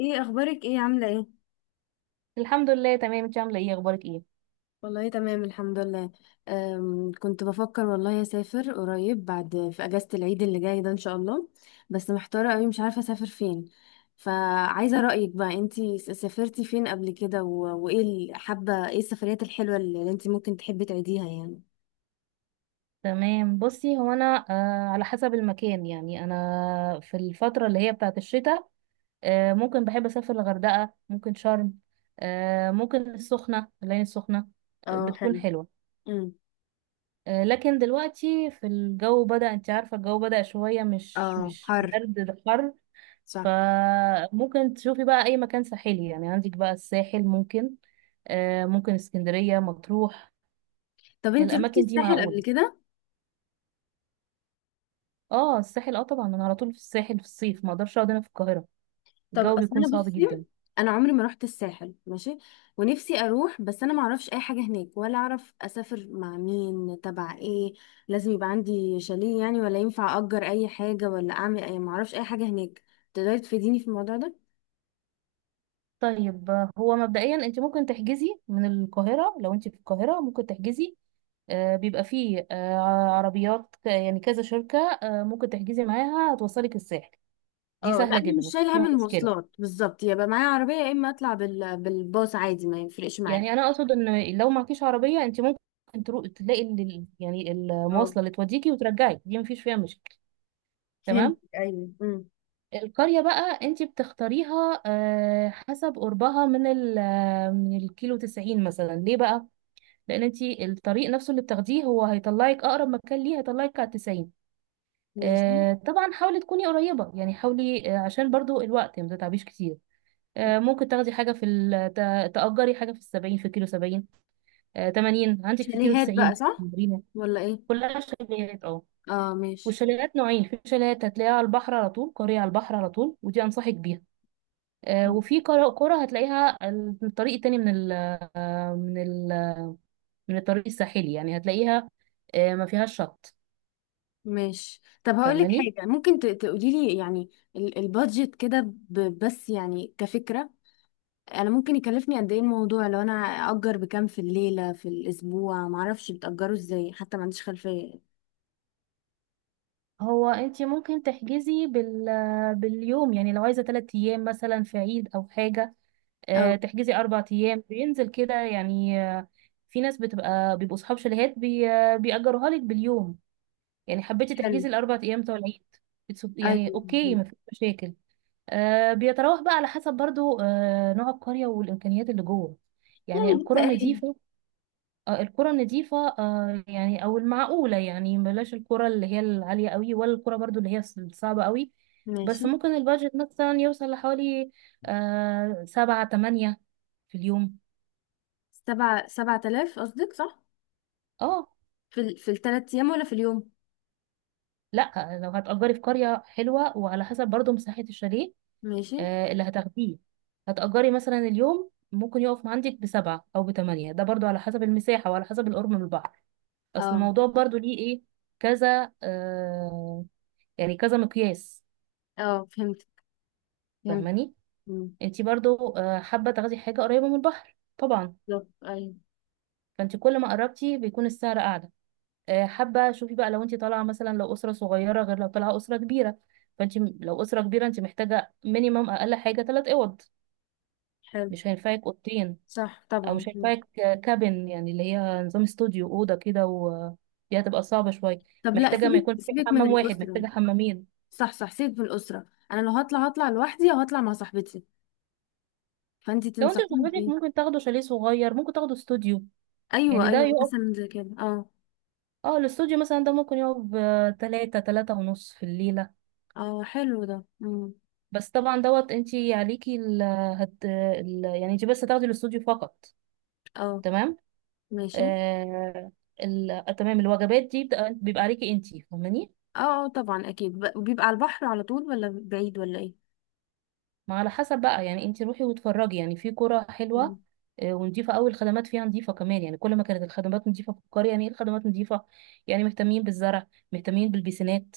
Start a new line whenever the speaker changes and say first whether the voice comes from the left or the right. left: ايه اخبارك، ايه عامله ايه؟
right: الحمد لله، تمام. انت عامله ايه؟ اخبارك ايه؟
left: والله تمام الحمد لله. كنت بفكر والله اسافر قريب بعد في اجازة العيد اللي جاي ده ان شاء الله. بس محتارة قوي مش عارفة اسافر فين. فعايزة رأيك بقى، انتي سافرتي فين قبل كده؟ وايه حابة، ايه السفريات الحلوة اللي انتي ممكن تحبي تعيديها يعني؟
right: تمام، بصي. هو انا على حسب المكان، يعني انا في الفتره اللي هي بتاعه الشتاء ممكن بحب اسافر الغردقه، ممكن شرم، ممكن العين السخنه.
left: اه
right: بتكون
left: حلو.
right: حلوه.
left: امم
right: لكن دلوقتي في الجو بدأ، انت عارفه الجو بدأ شويه مش
left: اه
right: مش
left: حر.
right: برد، ده حر.
left: صح.
right: فممكن تشوفي بقى اي مكان ساحلي، يعني عندك بقى الساحل ممكن، ممكن اسكندريه، مطروح.
left: طب انتي روحتي
right: الاماكن دي
left: الساحل قبل
right: معقوله.
left: كده؟
right: اه الساحل، اه طبعا، انا على طول في الساحل في الصيف، ما اقدرش اقعد هنا في القاهره.
left: طب
right: الجو
left: اصل
right: بيكون
left: انا
right: صعب
left: بصي،
right: جدا.
left: انا عمري ما رحت الساحل ماشي. ونفسي اروح بس انا ما اعرفش اي حاجه هناك، ولا اعرف اسافر مع مين تبع ايه. لازم يبقى عندي شاليه يعني؟ ولا ينفع اجر اي حاجه، ولا اعمل اي، ما اعرفش اي حاجه هناك. تقدري تفيديني في الموضوع ده؟
right: طيب هو مبدئيا انت ممكن تحجزي من القاهره، لو انت في القاهره ممكن تحجزي. بيبقى فيه. عربيات يعني كذا شركه، ممكن تحجزي معاها، هتوصلك الساحل. دي
left: اه لا،
right: سهله
left: انا
right: جدا،
left: مش
right: مفيش
left: شايله هم
right: فيها مشكله.
left: المواصلات بالظبط، يبقى معايا عربيه يا اما اطلع بالباص عادي، ما يفرقش معايا.
right: يعني انا اقصد ان لو معكيش عربيه، انت ممكن تروح تلاقي يعني
left: اه
right: المواصله اللي توديكي وترجعي. دي مفيش فيها مشكله.
left: فهمت،
right: تمام.
left: ايوه.
right: القرية بقى انت بتختاريها حسب قربها من ال آه، من الكيلو 90 مثلا. ليه بقى؟ لأن انت الطريق نفسه اللي بتاخديه هو هيطلعك أقرب مكان ليه، هيطلعك على 90.
left: ماشي.
right: طبعا حاولي تكوني قريبة، يعني حاولي عشان برضو الوقت ما تتعبيش كتير. ممكن تاخدي حاجة في تأجري حاجة في السبعين، في كيلو سبعين تمانين، عندك في كيلو
left: شاليهات بقى،
right: تسعين
left: صح؟
right: مرينا.
left: ولا ايه؟
right: كلها شاليهات، اه.
left: اه ماشي.
right: والشاليهات نوعين، في شاليهات هتلاقيها على البحر على طول، قرية على البحر على طول، ودي أنصحك بيها. وفي كرة هتلاقيها الطريق التاني من ال من الطريق الساحلي، يعني هتلاقيها ما فيهاش شط.
left: ماشي، طب هقول لك
right: فاهماني؟
left: حاجه، ممكن تقولي لي يعني البادجت كده، بس يعني كفكره، انا ممكن يكلفني قد ايه الموضوع لو انا اجر بكام في الليله، في الاسبوع؟ معرفش بتاجروا ازاي، حتى ما عنديش خلفيه.
right: هو انت ممكن تحجزي باليوم، يعني لو عايزة 3 ايام مثلا في عيد او حاجة
left: اه
right: تحجزي 4 ايام، بينزل كده يعني. في ناس بيبقوا اصحاب شاليهات بي آه، بيأجروها لك باليوم، يعني حبيتي
left: حلو.
right: تحجزي الاربع ايام بتوع العيد.
left: ايوه
right: يعني اوكي،
left: مظبوط.
right: ما فيش مشاكل. بيتراوح بقى على حسب برضو نوع القرية والإمكانيات اللي جوه. يعني
left: يعني
right: القرى
left: بالتقريب.
right: النظيفة، القرى النظيفة يعني أو المعقولة، يعني بلاش القرى اللي هي العالية قوي، ولا القرى برضو اللي هي الصعبة قوي.
left: ماشي.
right: بس ممكن البادجت مثلا يوصل لحوالي سبعة تمانية في اليوم.
left: سبعة، سبعة آلاف قصدك، صح؟
right: اه
left: في الثلاث ايام ولا في اليوم؟
right: لا، لو هتأجري في قرية حلوة، وعلى حسب برضو مساحة الشاليه
left: ماشي.
right: اللي هتاخديه، هتأجري مثلا اليوم ممكن يقف عندك بسبعة أو بتمانية. ده برضو على حسب المساحة وعلى حسب القرب من البحر. أصل
left: اه.
right: الموضوع برضو ليه إيه؟ كذا يعني كذا مقياس.
left: اه فهمت. فهمت.
right: فاهماني؟
left: مم.
right: انتي برضو حابة تاخدي حاجة قريبة من البحر طبعا.
left: بالظبط، ايوه.
right: فانتي كل ما قربتي بيكون السعر أعلى. حابة شوفي بقى، لو انتي طالعة مثلا، لو أسرة صغيرة غير لو طالعة أسرة كبيرة. فانتي لو أسرة كبيرة، انتي محتاجة مينيمم أقل حاجة تلات أوض،
left: حلو.
right: مش هينفعك أوضتين.
left: صح
right: او
left: طبعا.
right: مش
left: مم.
right: هينفعك كابن، يعني اللي هي نظام استوديو، اوضه كده، و دي هتبقى صعبه شويه.
left: طب لا،
right: محتاجه ما
left: سيبك
right: يكون في
left: سيبك من
right: حمام واحد،
left: الاسره.
right: محتاجه حمامين.
left: صح صح، سيد بالأسرة. أنا لو هطلع هطلع لوحدي، أو هطلع مع صاحبتي. فأنتي
right: لو انت
left: تنصحيني
right: وصاحبتك،
left: بإيه؟
right: ممكن تاخدوا شاليه صغير، ممكن تاخدوا استوديو.
left: أيوة
right: يعني ده
left: أيوة،
right: يقف،
left: مثلا زي كده، اه.
right: اه الاستوديو مثلا ده ممكن يقف بتلاتة، تلاتة ونص في الليله.
left: اه حلو ده. مم.
right: بس طبعا دوت انت عليكي يعني انت بس هتاخدي الاستوديو فقط.
left: اه
right: تمام.
left: ماشي.
right: آه... تمام، الوجبات دي بيبقى عليكي انت، فاهماني؟
left: اه، طبعا أكيد. بيبقى على البحر على طول ولا بعيد ولا إيه؟
right: ما على حسب بقى، يعني انت روحي واتفرجي. يعني في قرى
left: مم.
right: حلوه ونضيفه قوي. الخدمات فيها نضيفه كمان، يعني كل ما كانت الخدمات نضيفه في القريه. يعني ايه الخدمات نضيفه؟ يعني مهتمين بالزرع، مهتمين بالبيسينات.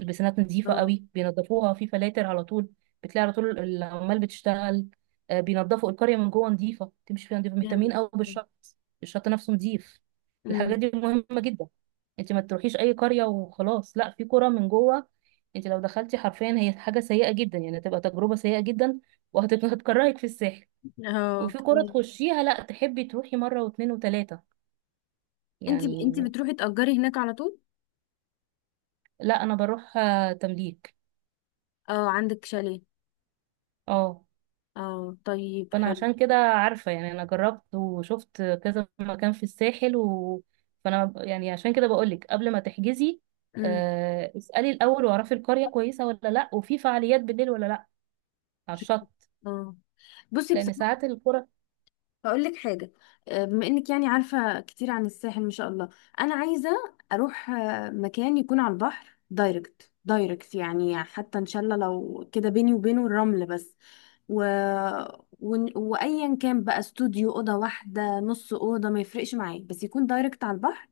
right: البيسينات نضيفه
left: اه.
right: قوي، بينظفوها، في فلاتر على طول، بتلاقي على طول العمال بتشتغل. بينظفوا القريه من جوه نضيفه، تمشي فيها نضيفه، مهتمين
left: جامد.
right: قوي بالشط. الشط نفسه نضيف. الحاجات
left: مم.
right: دي مهمه جدا. انت ما تروحيش اي قريه وخلاص، لا. في قرى من جوه، انت لو دخلتي حرفيا، هي حاجه سيئه جدا، يعني هتبقى تجربه سيئه جدا، وهتكرهك في الساحل،
left: اه
right: وفي كرة
left: اوكي.
right: تخشيها لا تحبي تروحي مره واتنين وتلاته،
left: انتي
right: يعني.
left: بتروحي تأجري هناك على طول؟
right: لا، انا بروح تمليك.
left: اه عندك شاليه.
right: اه.
left: اه طيب
right: فانا
left: حلو.
right: عشان كده عارفه، يعني انا جربت وشفت كذا مكان في الساحل، و... فانا يعني عشان كده بقولك قبل ما تحجزي
left: امم
right: اسألي الأول، واعرفي القرية كويسة ولا لأ، وفي فعاليات بالليل ولا لأ، على الشط.
left: اه. بصي
right: لأن
left: بصراحة،
right: ساعات القرى،
left: هقول لك حاجة، بما انك يعني عارفة كتير عن الساحل ما شاء الله، انا عايزة اروح مكان يكون على البحر دايركت دايركت يعني، حتى ان شاء الله لو كده بيني وبينه الرمل بس. و... وايا كان بقى، استوديو، اوضة واحدة، نص اوضة، ما يفرقش معايا، بس يكون دايركت على البحر.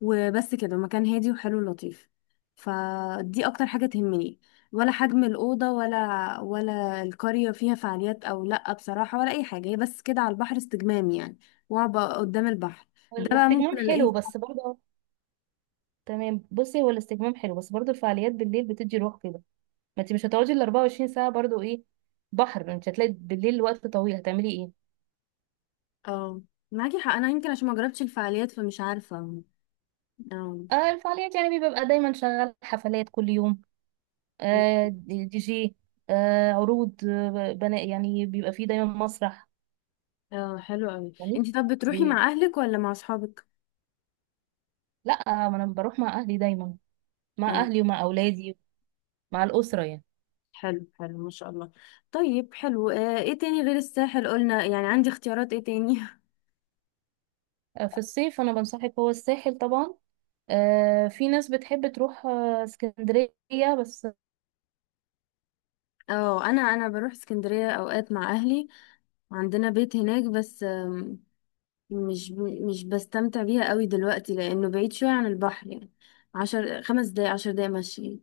left: وبس كده، مكان هادي وحلو لطيف. فدي اكتر حاجة تهمني، ولا حجم الأوضة ولا، ولا القرية فيها فعاليات أو لأ بصراحة، ولا أي حاجة. هي بس كده على البحر، استجمام يعني، وأبقى قدام البحر. ده بقى ممكن
right: الاستجمام
left: ألاقيه؟
right: حلو بس برضه. تمام، بصي. هو الاستجمام حلو، بس برضو الفعاليات بالليل بتدي روح كده. ما انت مش هتقعدي ال 24 ساعه برضو، ايه بحر؟ انت هتلاقي بالليل وقت طويل، هتعملي ايه؟
left: اه معاكي حق، أنا يمكن عشان ما جربتش الفعاليات فمش عارفة. اه.
right: الفعاليات يعني بيبقى دايما شغال حفلات كل يوم. دي دي جي، عروض، بناء، يعني بيبقى فيه دايما مسرح.
left: اه حلو أوي.
right: يعني
left: انتي طب بتروحي
right: بي...
left: مع أهلك ولا مع أصحابك؟
right: لا، ما انا بروح مع اهلي دايما، مع
left: اه
right: اهلي ومع اولادي، مع الاسره يعني.
left: حلو حلو ما شاء الله. طيب حلو، آه، ايه تاني غير الساحل قلنا؟ يعني عندي اختيارات ايه تاني؟
right: في الصيف انا بنصحك هو الساحل طبعا. في ناس بتحب تروح اسكندريه بس.
left: اه انا، انا بروح اسكندريه اوقات مع اهلي، وعندنا بيت هناك بس. آم، مش ب- مش بستمتع بيها قوي دلوقتي لانه بعيد شويه عن البحر يعني، عشر، خمس دقايق عشر دقايق مشي.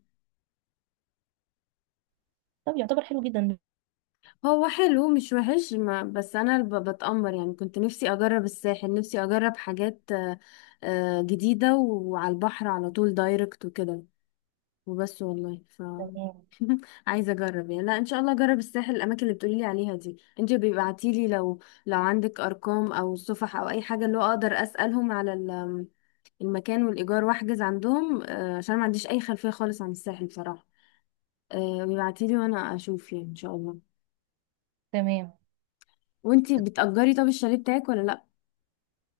right: طب يعتبر حلو جدا.
left: هو حلو مش وحش، ما بس انا بتأمر يعني، كنت نفسي اجرب الساحل، نفسي اجرب حاجات جديده، وعلى البحر على طول دايركت وكده. وبس والله.
right: تمام،
left: عايزه اجرب يعني، لا ان شاء الله اجرب الساحل. الاماكن اللي بتقولي لي عليها دي انت بيبعتي لي، لو لو عندك ارقام او صفح او اي حاجه، اللي هو اقدر اسالهم على المكان والايجار، واحجز عندهم، عشان ما عنديش اي خلفيه خالص عن الساحل بصراحه. بيبعتي لي وانا اشوف يعني ان شاء الله.
right: تمام.
left: وانت بتأجري طب الشاليه بتاعك ولا لا؟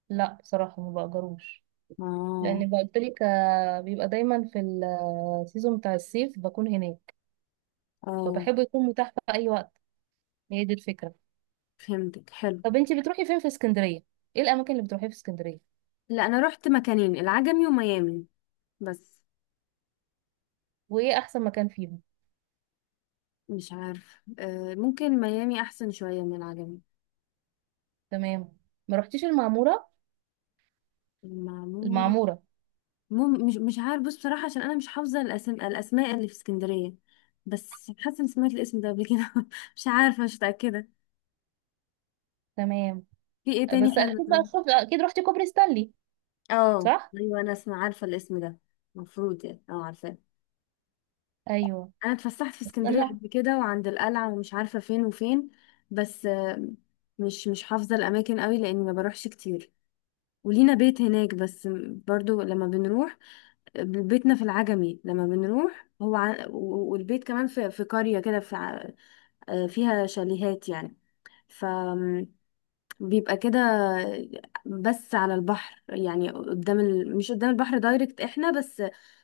right: لا بصراحة، ما بأجروش.
left: اه.
right: لأن قلت لك، بيبقى دايما في السيزون بتاع الصيف بكون هناك،
left: اه
right: فبحب يكون متاح في أي وقت. هي دي الفكرة.
left: فهمتك حلو.
right: طب انتي بتروحي فين في اسكندرية؟ ايه الأماكن اللي بتروحيها في اسكندرية؟
left: لا انا رحت مكانين، العجمي وميامي بس.
right: وإيه أحسن مكان فيهم؟
left: مش عارف، ممكن ميامي احسن شويه من العجمي.
right: تمام. ما رحتيش المعمورة؟
left: المعمورة؟
right: المعمورة.
left: مش عارف. بص بصراحة عشان أنا مش حافظة الأسماء اللي في اسكندرية، بس حاسة إني سمعت الاسم ده قبل كده مش عارفة، مش متأكدة.
right: تمام.
left: في إيه تاني
right: بس
left: حلو
right: أكيد بقى
left: طيب؟
right: شوف أكيد رحتي كوبري ستانلي،
left: اه
right: صح؟
left: أيوة، أنا اسمع عارفة الاسم ده. المفروض يعني اه عارفاه.
right: أيوه.
left: أنا اتفسحت في
right: بس
left: اسكندرية
right: أنا،
left: قبل كده، وعند القلعة ومش عارفة فين وفين. بس مش حافظة الأماكن قوي لأني ما بروحش كتير، ولينا بيت هناك بس. برضو لما بنروح، بيتنا في العجمي، لما بنروح هو والبيت كمان في في قرية كده، في فيها شاليهات يعني. فبيبقى كده، بس على البحر يعني قدام مش قدام البحر دايركت احنا، بس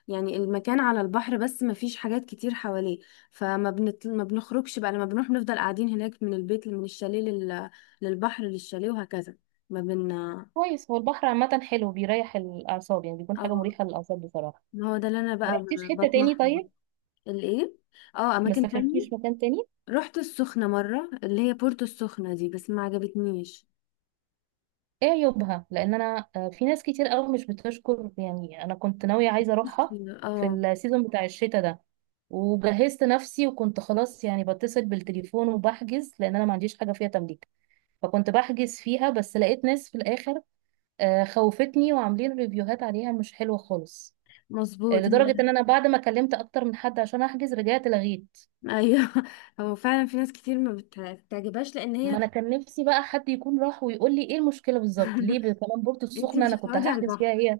left: يعني المكان على البحر بس، ما فيش حاجات كتير حواليه. ما بنخرجش بقى لما بنروح، بنفضل قاعدين هناك من البيت، من الشاليه للبحر، للشاليه، وهكذا. ما بن
right: كويس. هو البحر عامة حلو، بيريح الأعصاب، يعني بيكون حاجة
left: اه،
right: مريحة للأعصاب بصراحة.
left: ما هو ده اللي انا
right: ما
left: بقى
right: رحتيش حتة تاني
left: بطمح له.
right: طيب؟
left: الايه؟ اه
right: ما
left: اماكن تانية.
right: سافرتيش مكان تاني؟
left: رحت السخنة مرة، اللي هي بورتو السخنة دي، بس ما عجبتنيش.
right: ايه عيوبها؟ لان انا في ناس كتير قوي مش بتشكر، يعني انا كنت ناوية عايزة اروحها في
left: اه
right: السيزون بتاع الشتاء ده، وجهزت نفسي وكنت خلاص، يعني بتصل بالتليفون وبحجز، لان انا ما عنديش حاجة فيها تمليك، فكنت بحجز فيها، بس لقيت ناس في الاخر خوفتني، وعاملين ريفيوهات عليها مش حلوة خالص،
left: مظبوط
right: لدرجة
left: هي.
right: ان انا بعد ما كلمت اكتر من حد عشان احجز، رجعت لغيت.
left: ايوه هو فعلا في ناس كتير ما بت- بتعجبهاش لان
right: ما
left: هي
right: انا كان نفسي بقى حد يكون راح ويقول لي ايه المشكله بالظبط، ليه بكلام بورتو
left: انتي
right: السخنه؟
left: مش
right: انا كنت
left: هتقعدي على
right: هحجز فيها
left: البحر.
right: هي.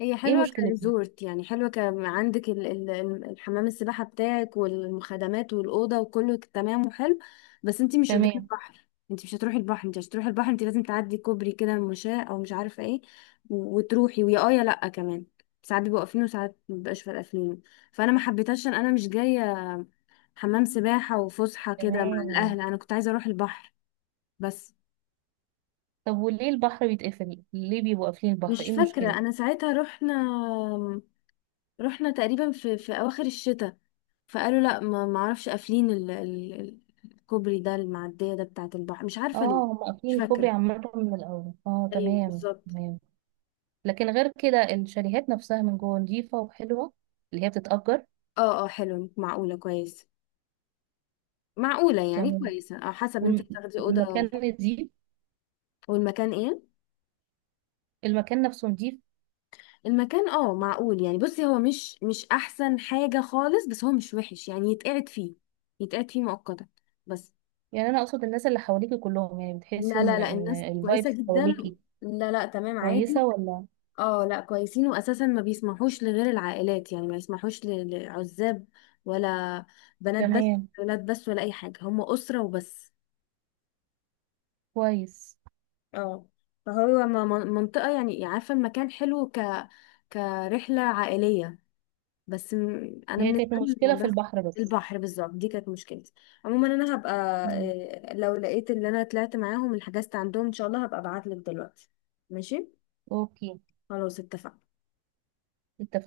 left: هي
right: ايه
left: حلوه
right: مشكلتها؟
left: كريزورت يعني، حلوه، عندك الحمام السباحه بتاعك، والمخدمات، والاوضه، وكله تمام وحلو. بس انتي مش قدام
right: تمام،
left: البحر، انتي مش هتروحي البحر، انتي عشان تروحي البحر انتي لازم تعدي كوبري كده مشاة او مش عارفه ايه. وتروحي ويا اه يا لا كمان. ساعات بيبقوا قافلينه وساعات مبيبقاش، فارقة قافلينه. فانا ما حبيتهاش عشان انا مش جايه حمام سباحة وفسحة كده مع
right: تمام.
left: الأهل، أنا كنت عايزة أروح البحر بس.
right: طب وليه البحر بيتقفل؟ ليه بيبقوا قافلين البحر؟
left: مش
right: ايه
left: فاكرة
right: المشكله؟
left: أنا ساعتها، رحنا تقريبا في أواخر الشتاء. فقالوا لأ، ما معرفش، قافلين الكوبري ده، المعدية ده بتاعة البحر، مش عارفة ليه.
right: اه، هم
left: مش
right: قافلين الكوبري
left: فاكرة.
right: عامه من الاول. اه
left: ايوه
right: تمام،
left: بالظبط.
right: تمام. لكن غير كده الشاليهات نفسها من جوه نظيفه وحلوه، اللي هي بتتأجر.
left: اه. اه حلو، معقولة، كويس. معقولة يعني
right: تمام.
left: كويسة، اه، حسب انت
right: والم-
left: هتاخدي أوضة.
right: والمكان نظيف.
left: والمكان ايه؟
right: المكان نفسه نظيف.
left: المكان اه معقول يعني. بصي هو مش احسن حاجة خالص، بس هو مش وحش يعني، يتقعد فيه، يتقعد فيه مؤقتا بس.
right: يعني انا اقصد الناس اللي حواليكي كلهم، يعني بتحسي
left: لا لا
right: ان
left: لا، الناس كويسة
right: الفايبس
left: جدا.
right: حواليكي
left: لا لا تمام عادي.
right: كويسه، ولا؟
left: اه لا كويسين، واساسا ما بيسمحوش لغير العائلات يعني، ما يسمحوش لعزاب، ولا بنات بس،
right: تمام.
left: ولا ولاد بس، ولا اي حاجة. هم أسرة وبس.
right: كويس.
left: اه فهو منطقة يعني، عارفة المكان حلو كرحلة عائلية. بس انا
right: هي
left: بالنسبه
right: كانت
left: لي،
right: المشكلة في
left: بس
right: البحر بس.
left: البحر بالظبط دي كانت مشكلتي. عموما انا هبقى
right: مم.
left: لو لقيت اللي انا طلعت معاهم، اللي حجزت عندهم ان شاء الله، هبقى ابعت لك دلوقتي. ماشي.
right: اوكي،
left: خلاص اتفقنا.
right: اتفقنا.